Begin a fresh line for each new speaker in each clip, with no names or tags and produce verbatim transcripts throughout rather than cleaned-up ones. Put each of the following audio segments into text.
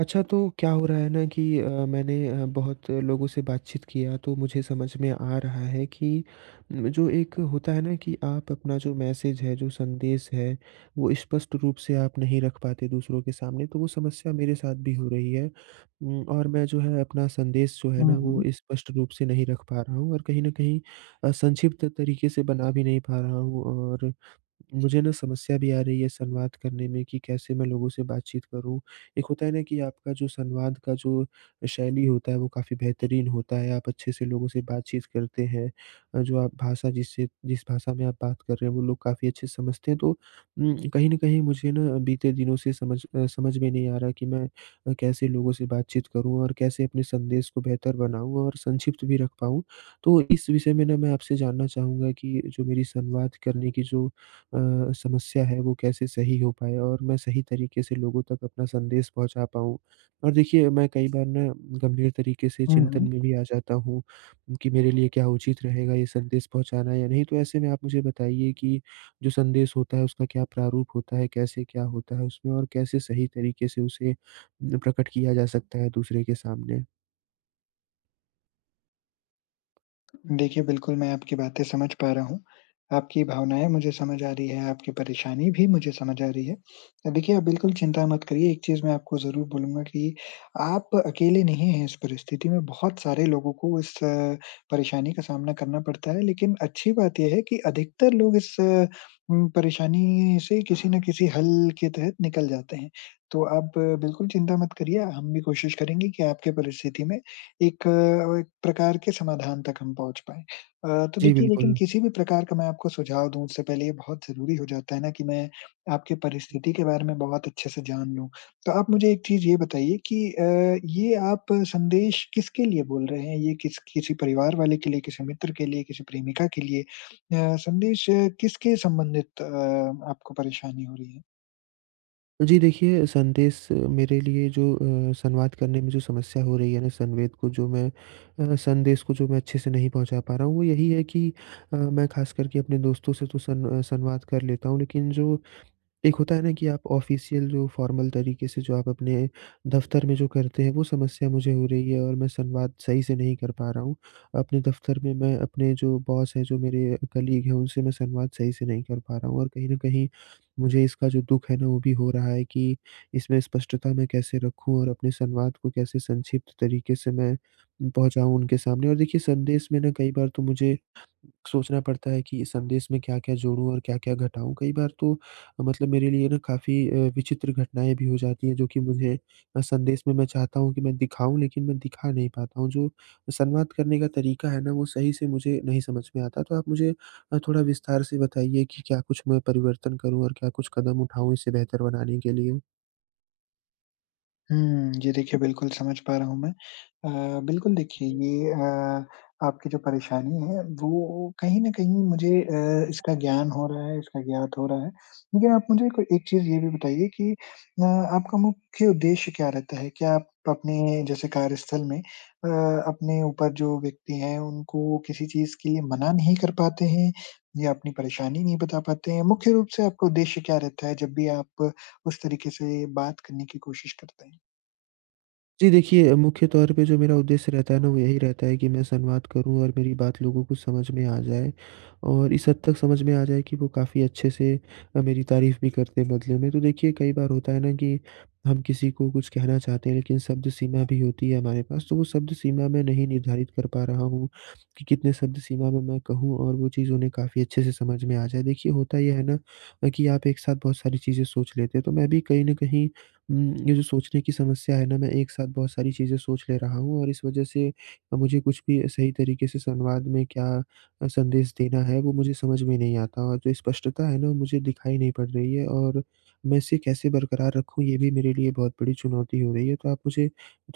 अच्छा, तो क्या हो रहा है ना कि अ, मैंने अ, बहुत लोगों से बातचीत किया, तो मुझे समझ में आ रहा है कि उम, जो एक होता है ना कि आप अपना जो मैसेज है, जो संदेश है, वो स्पष्ट रूप से आप नहीं रख पाते दूसरों के सामने, तो वो समस्या मेरे साथ भी हो रही है। उम, और मैं जो है अपना संदेश जो है
हुँ,
ना, वो
हुँ।
स्पष्ट रूप से नहीं रख पा रहा हूँ और कहीं न कहीं अ, संक्षिप्त तरीके से बना भी नहीं पा रहा हूँ और मुझे ना समस्या भी आ रही है संवाद करने में कि कैसे मैं लोगों से बातचीत करूँ। एक होता है ना कि आपका जो संवाद का जो शैली होता है, वो काफ़ी बेहतरीन होता है, आप अच्छे से लोगों से बातचीत करते हैं। अ, जो आप भाषा जिससे जिस भाषा में आप बात कर रहे हैं, वो लोग काफ़ी अच्छे से समझते हैं। तो उम, कहीं न कहीं मुझे ना बीते दिनों से समझ अ, समझ में नहीं आ रहा कि मैं अ, कैसे लोगों से बातचीत करूँ और कैसे अपने संदेश को बेहतर बनाऊँ और संक्षिप्त भी रख पाऊँ। तो इस विषय में ना मैं आपसे जानना चाहूँगा कि जो मेरी संवाद करने की जो अ, समस्या है, वो कैसे सही हो पाए और मैं सही तरीके से लोगों तक अपना संदेश पहुँचा पाऊँ। और देखिए, मैं कई बार ना गंभीर तरीके से
हुँ,
चिंतन
हुँ।
में भी आ जाता हूँ कि मेरे लिए क्या उचित रहेगा, ये संदेश पहुँचाना या नहीं। तो ऐसे में आप मुझे बताइए कि जो संदेश होता है उसका क्या प्रारूप होता है, कैसे क्या होता है उसमें, और कैसे सही तरीके से उसे न, प्रकट किया जा सकता है दूसरे के सामने?
देखिए, बिल्कुल मैं आपकी बातें समझ पा रहा हूँ। आपकी भावनाएँ मुझे समझ आ रही है, आपकी परेशानी भी मुझे समझ आ रही है। अ, देखिए आप बिल्कुल चिंता मत करिए, एक चीज़ मैं आपको ज़रूर बोलूँगा कि आप अकेले नहीं हैं इस परिस्थिति में, बहुत सारे लोगों को इस परेशानी का सामना करना पड़ता है। लेकिन अच्छी बात ये है कि अधिकतर लोग इस उम, परेशानी से किसी न किसी हल के तहत निकल जाते हैं। तो आप बिल्कुल चिंता मत करिए, हम भी कोशिश करेंगे कि आपकी परिस्थिति में एक अ, एक प्रकार के समाधान तक हम पहुँच पाएँ। अ, तो
जी,
देखिए लेकिन
बिल्कुल।
किसी भी प्रकार का मैं आपको सुझाव दूँ उससे पहले ये बहुत ज़रूरी हो जाता है ना कि मैं आपकी परिस्थिति के बारे में बहुत अच्छे से जान लूँ। तो आप मुझे एक चीज़ ये बताइए कि अ, ये आप संदेश किसके लिए बोल रहे हैं? ये किस किसी परिवार वाले के लिए, किसी मित्र के लिए, किसी प्रेमिका के लिए? अ, संदेश अ, किसके संबंधित अ, आपको परेशानी हो रही है?
जी देखिए, संदेश मेरे लिए जो अ, संवाद करने में जो समस्या हो रही है ना, संवेद को जो मैं अ, संदेश को जो मैं अच्छे से नहीं पहुँचा पा रहा हूँ, वो यही है कि अ, मैं ख़ास करके अपने दोस्तों से तो सन अ, संवाद कर लेता हूँ, लेकिन जो एक होता है ना कि आप ऑफ़िशियल जो फ़ॉर्मल तरीके से जो आप अपने दफ़्तर में जो करते हैं, वो समस्या मुझे हो रही है और मैं संवाद सही से नहीं कर पा रहा हूँ। अपने दफ़्तर में मैं अपने जो बॉस हैं, जो मेरे कलीग हैं, उनसे मैं संवाद सही से नहीं कर पा रहा हूँ और कहीं न कहीं मुझे इसका जो दुःख है ना, वो भी हो रहा है कि इसमें स्पष्टता मैं कैसे रखूँ और अपने संवाद को कैसे संक्षिप्त तरीके से मैं पहुँचाऊँ उनके सामने। और देखिए, संदेश में ना कई बार तो मुझे सोचना पड़ता है कि इस संदेश में क्या-क्या जोड़ूँ और क्या-क्या घटाऊँ। कई बार तो मतलब मेरे लिए ना काफ़ी अ, विचित्र घटनाएँ भी हो जाती हैं, जो कि मुझे अ, संदेश में मैं चाहता हूँ कि मैं दिखाऊँ, लेकिन मैं दिखा नहीं पाता हूँ। जो संवाद करने का तरीका है ना, वो सही से मुझे नहीं समझ में आता। तो आप मुझे अ, थोड़ा विस्तार से बताइए कि क्या कुछ मैं परिवर्तन करूँ और क्या कुछ कदम उठाऊँ इसे बेहतर बनाने के लिए?
हुँ, जी देखिए, बिल्कुल समझ पा रहा हूँ मैं। अ, बिल्कुल देखिए ये अ, आपकी जो परेशानी है वो कहीं न कहीं मुझे अ, इसका ज्ञान हो रहा है, इसका ज्ञात हो रहा है। लेकिन आप मुझे को एक चीज़ ये भी बताइए कि अ, आपका मुख्य उद्देश्य क्या रहता है? क्या आप अपने जैसे कार्यस्थल में अ, अपने ऊपर जो व्यक्ति हैं उनको किसी चीज़ के लिए मना नहीं कर पाते हैं या अपनी परेशानी नहीं बता पाते हैं? मुख्य रूप से आपका उद्देश्य क्या रहता है जब भी आप उस तरीके से बात करने की कोशिश करते हैं?
जी देखिए, मुख्य तौर पे जो मेरा उद्देश्य रहता है ना, वो यही रहता है कि मैं संवाद करूँ और मेरी बात लोगों को समझ में आ जाए, और इस हद तक समझ में आ जाए कि वो काफ़ी अच्छे से अ, मेरी तारीफ़ भी करते हैं बदले में। तो देखिए, कई बार होता है ना कि हम किसी को कुछ कहना चाहते हैं, लेकिन शब्द सीमा भी होती है हमारे पास, तो वो शब्द सीमा मैं नहीं निर्धारित कर पा रहा हूँ कि कितने शब्द सीमा में मैं कहूँ और वो चीज़ उन्हें काफ़ी अच्छे से समझ में आ जाए। देखिए, होता ये है ना अ, कि आप एक साथ बहुत सारी चीज़ें सोच लेते हैं, तो मैं भी कहीं न कहीं उम, ये जो सोचने की समस्या है ना, मैं एक साथ बहुत सारी चीज़ें सोच ले रहा हूँ और इस वज़ह से मुझे कुछ भी सही तरीके से संवाद में क्या अ, संदेश देना है, वो मुझे समझ में नहीं आता और जो स्पष्टता है ना, वो मुझे दिखाई नहीं पड़ रही है और मैं इसे कैसे बरकरार रखूँ, ये भी मेरे लिए बहुत बड़ी चुनौती हो रही है। तो आप मुझे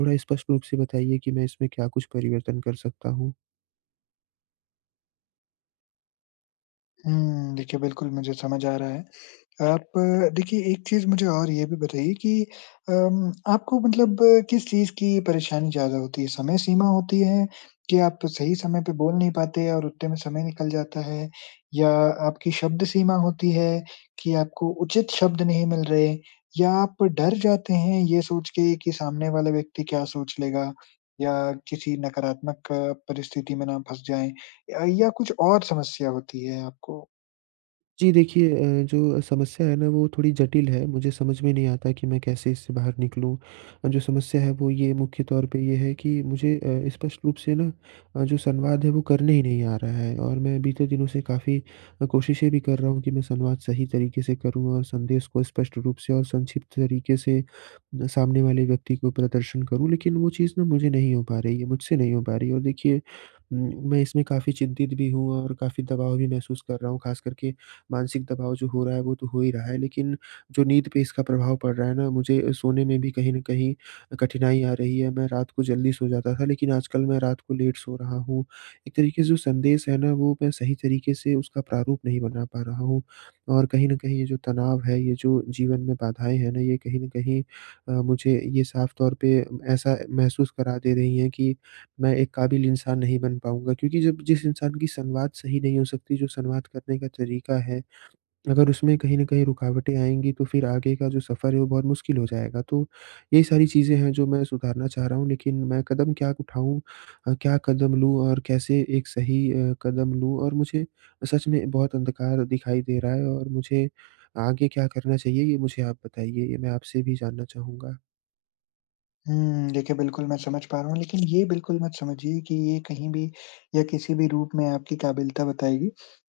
थोड़ा स्पष्ट रूप से बताइए कि मैं इसमें क्या कुछ परिवर्तन कर सकता हूँ?
हुँ, देखिए बिल्कुल मुझे समझ आ रहा है। आप अ, देखिए एक चीज़ मुझे और ये भी बताइए कि अम, आपको मतलब अ, किस चीज़ की परेशानी ज़्यादा होती है? समय सीमा होती है कि आप सही समय पे बोल नहीं पाते और उतने में समय निकल जाता है? या आपकी शब्द सीमा होती है कि आपको उचित शब्द नहीं मिल रहे? या आप डर जाते हैं ये सोच के कि सामने वाला व्यक्ति क्या सोच लेगा? या किसी नकारात्मक अ, परिस्थिति में ना फँस जाएँ? अ, या कुछ और समस्या होती है आपको?
जी देखिए, अ, जो समस्या है ना, वो थोड़ी जटिल है। मुझे समझ में नहीं आता कि मैं कैसे इससे बाहर निकलूँ। अ, जो समस्या है वो ये मुख्य तौर पे ये है कि मुझे अ, स्पष्ट रूप से ना अ, जो संवाद है वो करने ही नहीं आ रहा है और मैं बीते दिनों से काफ़ी अ, कोशिशें भी कर रहा हूँ कि मैं संवाद सही तरीके से करूँ और संदेश को स्पष्ट रूप से और संक्षिप्त तरीके से अ, सामने वाले व्यक्ति को प्रदर्शन करूँ। लेकिन वो चीज़ ना मुझे नहीं हो पा रही है, मुझसे नहीं हो पा रही है। और देखिए, उम, मैं इसमें काफ़ी चिंतित भी हूँ और काफ़ी दबाव भी महसूस कर रहा हूँ। ख़ास करके मानसिक दबाव जो हो रहा है वो तो हो ही रहा है, लेकिन जो नींद पे इसका प्रभाव पड़ रहा है ना, मुझे सोने में भी कहीं न कहीं कठिनाई आ रही है। मैं रात को जल्दी सो जाता था, लेकिन आजकल मैं रात को लेट सो रहा हूँ। एक तरीके से जो संदेश है ना, वो मैं सही तरीके से उसका प्रारूप नहीं बना पा रहा हूँ और कहीं न कहीं ये जो तनाव है, ये जो जीवन में बाधाएँ हैं ना, ये कहीं न कहीं अ, मुझे ये साफ तौर पे ऐसा महसूस करा दे रही हैं कि मैं एक काबिल इंसान नहीं बन पाऊँगा, क्योंकि जब जिस इंसान की संवाद सही नहीं हो सकती, जो संवाद करने का तरीका है, अगर उसमें कहीं न कहीं रुकावटें आएँगी, तो फिर आगे का जो सफ़र है, वो बहुत मुश्किल हो जाएगा। तो यही सारी चीज़ें हैं, जो मैं सुधारना चाह रहा हूँ, लेकिन मैं कदम क्या उठाऊँ, अ, क्या कदम लूँ और कैसे एक सही अ, कदम लूँ? और मुझे सच में बहुत अंधकार दिखाई दे रहा है, और मुझे आगे क्या करना चाहिए, ये मुझे आप बताइए। ये मैं आपसे भी जानना चाहूँगा।
हुँ, देखिए बिल्कुल मैं समझ पा रहा हूँ, लेकिन ये बिल्कुल मत समझिए कि ये कहीं भी या किसी भी रूप में आपकी काबिलियता बताएगी।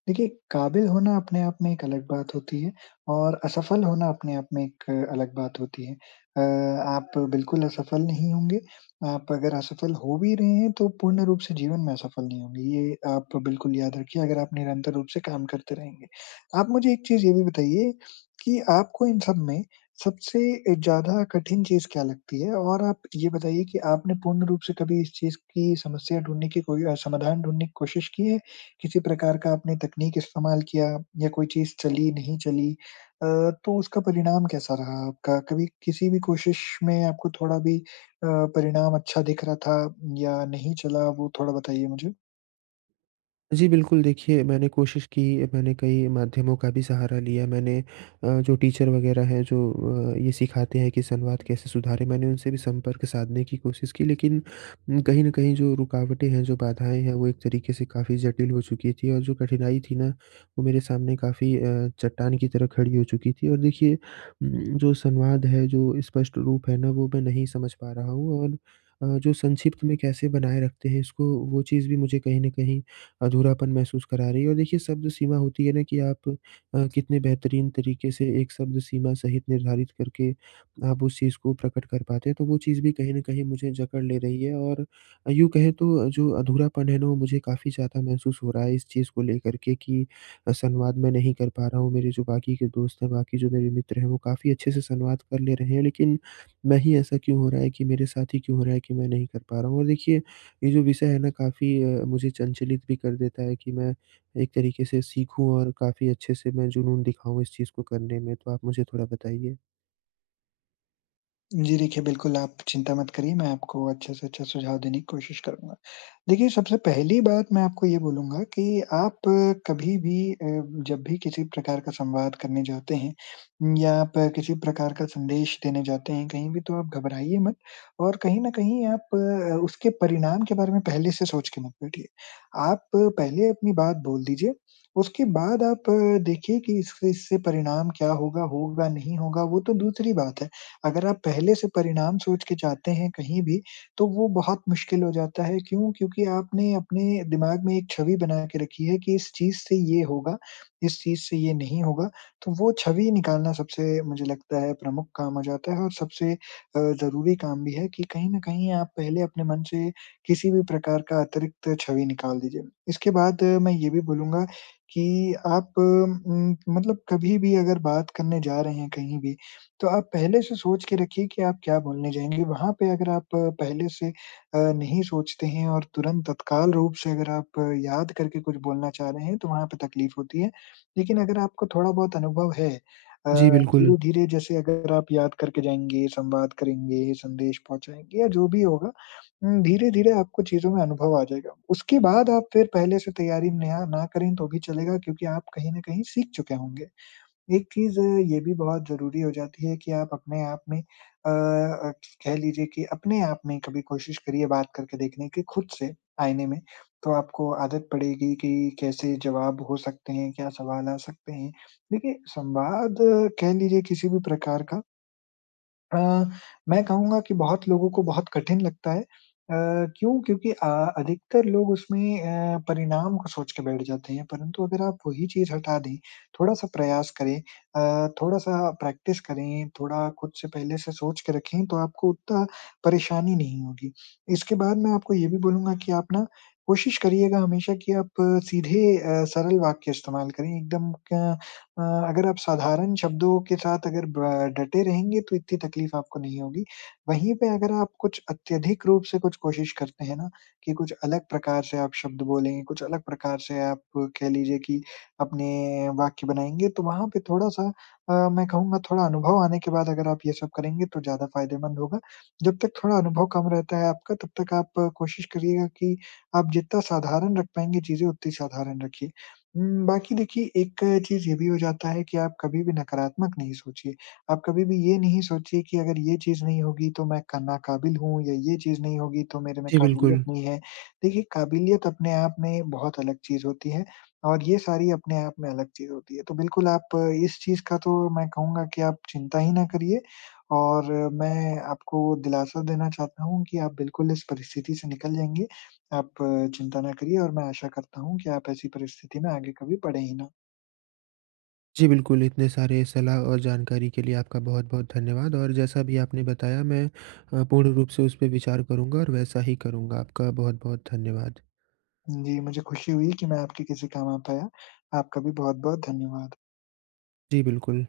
देखिए, काबिल होना अपने आप में एक अलग बात होती है और असफल होना अपने आप में एक अलग बात होती है। अ, आप बिल्कुल असफल नहीं होंगे, आप अगर असफल हो भी रहे हैं तो पूर्ण रूप से जीवन में असफल नहीं होंगे, ये आप बिल्कुल याद रखिए अगर आप निरंतर रूप से काम करते रहेंगे। आप मुझे एक चीज़ ये भी बताइए कि आपको इन सब में सबसे अ, ज़्यादा कठिन चीज़ क्या लगती है? और आप ये बताइए कि आपने पूर्ण रूप से कभी इस चीज़ की समस्या ढूँढने की कोई अ, समाधान ढूँढने की कोशिश की है? किसी प्रकार का आपने तकनीक इस्तेमाल किया या कोई चीज़ चली, नहीं चली? अ, तो उसका परिणाम कैसा रहा आपका? कभी किसी भी कोशिश में आपको थोड़ा भी अ, परिणाम अच्छा दिख रहा था या नहीं चला, वो थोड़ा बताइए मुझे?
जी, बिल्कुल देखिए, मैंने कोशिश की, मैंने कई माध्यमों का भी सहारा लिया, मैंने अ, जो टीचर वग़ैरह हैं, जो अ, ये सिखाते हैं कि संवाद कैसे सुधारें, मैंने उनसे भी संपर्क साधने की कोशिश की, लेकिन उम, कहीं न कहीं जो रुकावटें हैं, जो बाधाएँ हैं, वो एक तरीके से काफ़ी जटिल हो चुकी थी और जो कठिनाई थी ना, वो मेरे सामने काफ़ी अ, चट्टान की तरह खड़ी हो चुकी थी। और देखिए, उम, जो संवाद है, जो स्पष्ट रूप है ना, वो मैं नहीं समझ पा रहा हूँ, और अ, जो संक्षिप्त में कैसे बनाए रखते हैं इसको, वो चीज़ भी मुझे कहीं न कहीं अधूरापन महसूस करा रही है। और देखिए, शब्द सीमा होती है ना कि आप अ, कितने बेहतरीन तरीके से एक शब्द सीमा सहित निर्धारित करके आप उस चीज़ को प्रकट कर पाते हैं, तो वो चीज़ भी कहीं न कहीं मुझे जकड़ ले रही है। और यूँ कहें तो जो अधूरापन है ना, वो मुझे काफ़ी ज़्यादा महसूस हो रहा है इस चीज़ को लेकर के कि अ, संवाद मैं नहीं कर पा रहा हूँ। मेरे जो बाकी के दोस्त हैं, बाकी जो मेरे मित्र हैं, वो काफ़ी अच्छे से संवाद कर ले रहे हैं, लेकिन मैं ही ऐसा क्यों हो रहा है कि मेरे साथ ही क्यों हो रहा है कि मैं नहीं कर पा रहा हूँ। और देखिए, ये जो विषय है ना, काफ़ी अ, मुझे चंचलित भी कर देता है कि मैं एक तरीके से सीखूँ और काफ़ी अच्छे से मैं जुनून दिखाऊँ इस चीज़ को करने में। तो आप मुझे थोड़ा बताइए?
जी देखिए, बिल्कुल आप चिंता मत करिए, मैं आपको अच्छे से अच्छा सुझाव देने की कोशिश करूँगा। देखिए, सबसे पहली बात मैं आपको ये बोलूँगा कि आप अ, कभी भी अ, जब भी किसी प्रकार का संवाद करने जाते हैं न, या आप अ, किसी प्रकार का संदेश देने जाते हैं कहीं भी, तो आप घबराइए मत और कहीं न कहीं आप अ, उसके परिणाम के बारे में पहले से सोच के मत बैठिए। आप अ, पहले अपनी बात बोल दीजिए, उसके बाद आप अ, देखिए कि इससे इससे परिणाम क्या होगा, होगा नहीं होगा, वो तो दूसरी बात है। अगर आप पहले से परिणाम सोच के जाते हैं कहीं भी, तो वो बहुत मुश्किल हो जाता है, क्यों? क्योंकि आपने अपने दिमाग में एक छवि बना के रखी है कि इस चीज़ से ये होगा, इस चीज़ से ये नहीं होगा। तो वो छवि निकालना सबसे मुझे लगता है प्रमुख काम हो जाता है और सबसे अ, ज़रूरी काम भी है कि कहीं न कहीं आप पहले अपने मन से किसी भी प्रकार का अतिरिक्त छवि निकाल दीजिए। इसके बाद अ, मैं ये भी बोलूँगा कि आप उम, मतलब कभी भी अगर बात करने जा रहे हैं कहीं भी, तो आप पहले से सोच के रखिए कि आप क्या बोलने जाएँगे। वहाँ पे अगर आप अ, पहले से अ, नहीं सोचते हैं और तुरंत तत्काल रूप से अगर आप अ, याद करके कुछ बोलना चाह रहे हैं, तो वहाँ पे तकलीफ होती है। लेकिन अगर आपको थोड़ा बहुत अनुभव है अ,
जी, बिल्कुल।
धीरे-धीरे जैसे अगर आप याद करके जाएँगे, संवाद करेंगे, संदेश पहुँचाएँगे या जो भी होगा उम, धीरे-धीरे आपको चीज़ों में अनुभव आ जाएगा। उसके बाद आप फिर पहले से तैयारी ना ना करें तो भी चलेगा क्योंकि आप कहीं न कहीं सीख चुके होंगे। एक चीज़ ये भी बहुत ज़रूरी हो जाती है कि आप अपने आप में अ अ, कह लीजिए कि अपने आप में कभी कोशिश करिए बात करके देखने की खुद से आईने में, तो आपको आदत पड़ेगी कि कैसे जवाब हो सकते हैं, क्या सवाल आ सकते हैं। देखिए संवाद अ, कह लीजिए किसी भी प्रकार का अ, मैं कहूँगा कि बहुत लोगों को बहुत कठिन लगता है। अ, क्यों? क्योंकि अ, अधिकतर लोग उसमें अ, परिणाम को सोच के बैठ जाते हैं, परंतु अगर आप वही चीज़ हटा दें, थोड़ा-सा प्रयास करें अ, थोड़ा-सा प्रैक्टिस करें, थोड़ा खुद से पहले से सोच के रखें, तो आपको उतना परेशानी नहीं होगी। इसके बाद मैं आपको ये भी बोलूँगा कि आप ना कोशिश करिएगा हमेशा कि आप सीधे अ, सरल वाक्य इस्तेमाल करें, एकदम क्या अ, अगर आप साधारण शब्दों के साथ अगर ब डटे रहेंगे तो इतनी तकलीफ आपको नहीं होगी। वहीं पे अगर आप कुछ अत्यधिक रूप से कुछ कोशिश करते हैं ना, कि कुछ अलग प्रकार से आप शब्द बोलें, कुछ अलग प्रकार से आप कह लीजिए कि अपने वाक्य बनाएँगे तो वहाँ पे थोड़ा-सा अ, मैं कहूँगा थोड़ा अनुभव आने के बाद अगर आप ये सब करेंगे तो ज़्यादा फ़ायदेमंद होगा। जब तक थोड़ा अनुभव कम रहता है आपका तब तक आप कोशिश करिएगा कि आप जितना साधारण रख पाएँगे चीज़ें उतनी साधारण रखिए। हुँ, बाकी देखिए एक चीज़ ये भी हो जाता है कि आप कभी भी नकारात्मक नहीं सोचिए। आप कभी भी ये नहीं सोचिए कि अगर ये चीज़ नहीं होगी तो मैं क नाक़ाबिल हूँ या ये चीज़ नहीं होगी तो मेरे में
जी,
काबिलियत
बिल्कुल।
नहीं है। देखिए काबिलियत अपने आप में बहुत अलग चीज़ होती है और ये सारी अपने आप में अलग चीज़ होती है। तो बिल्कुल आप अ, इस चीज़ का तो मैं कहूँगा कि आप चिंता ही ना करिए और अ, मैं आपको दिलासा देना चाहता हूँ कि आप बिल्कुल इस परिस्थिति से निकल जाएँगे आप अ, चिंता ना करिए और मैं आशा करता हूँ कि आप ऐसी परिस्थिति में आगे कभी पड़ें ही ना।
जी, बिल्कुल, इतने सारे सलाह और जानकारी के लिए आपका बहुत-बहुत धन्यवाद, और जैसा भी आपने बताया, मैं अ, पूर्ण रूप से उस पे विचार करूँगा और वैसा ही करूँगा। आपका बहुत-बहुत धन्यवाद।
जी, मुझे खुशी हुई कि मैं आपके किसी काम आ पाया। आपका भी बहुत-बहुत धन्यवाद।
जी, बिल्कुल।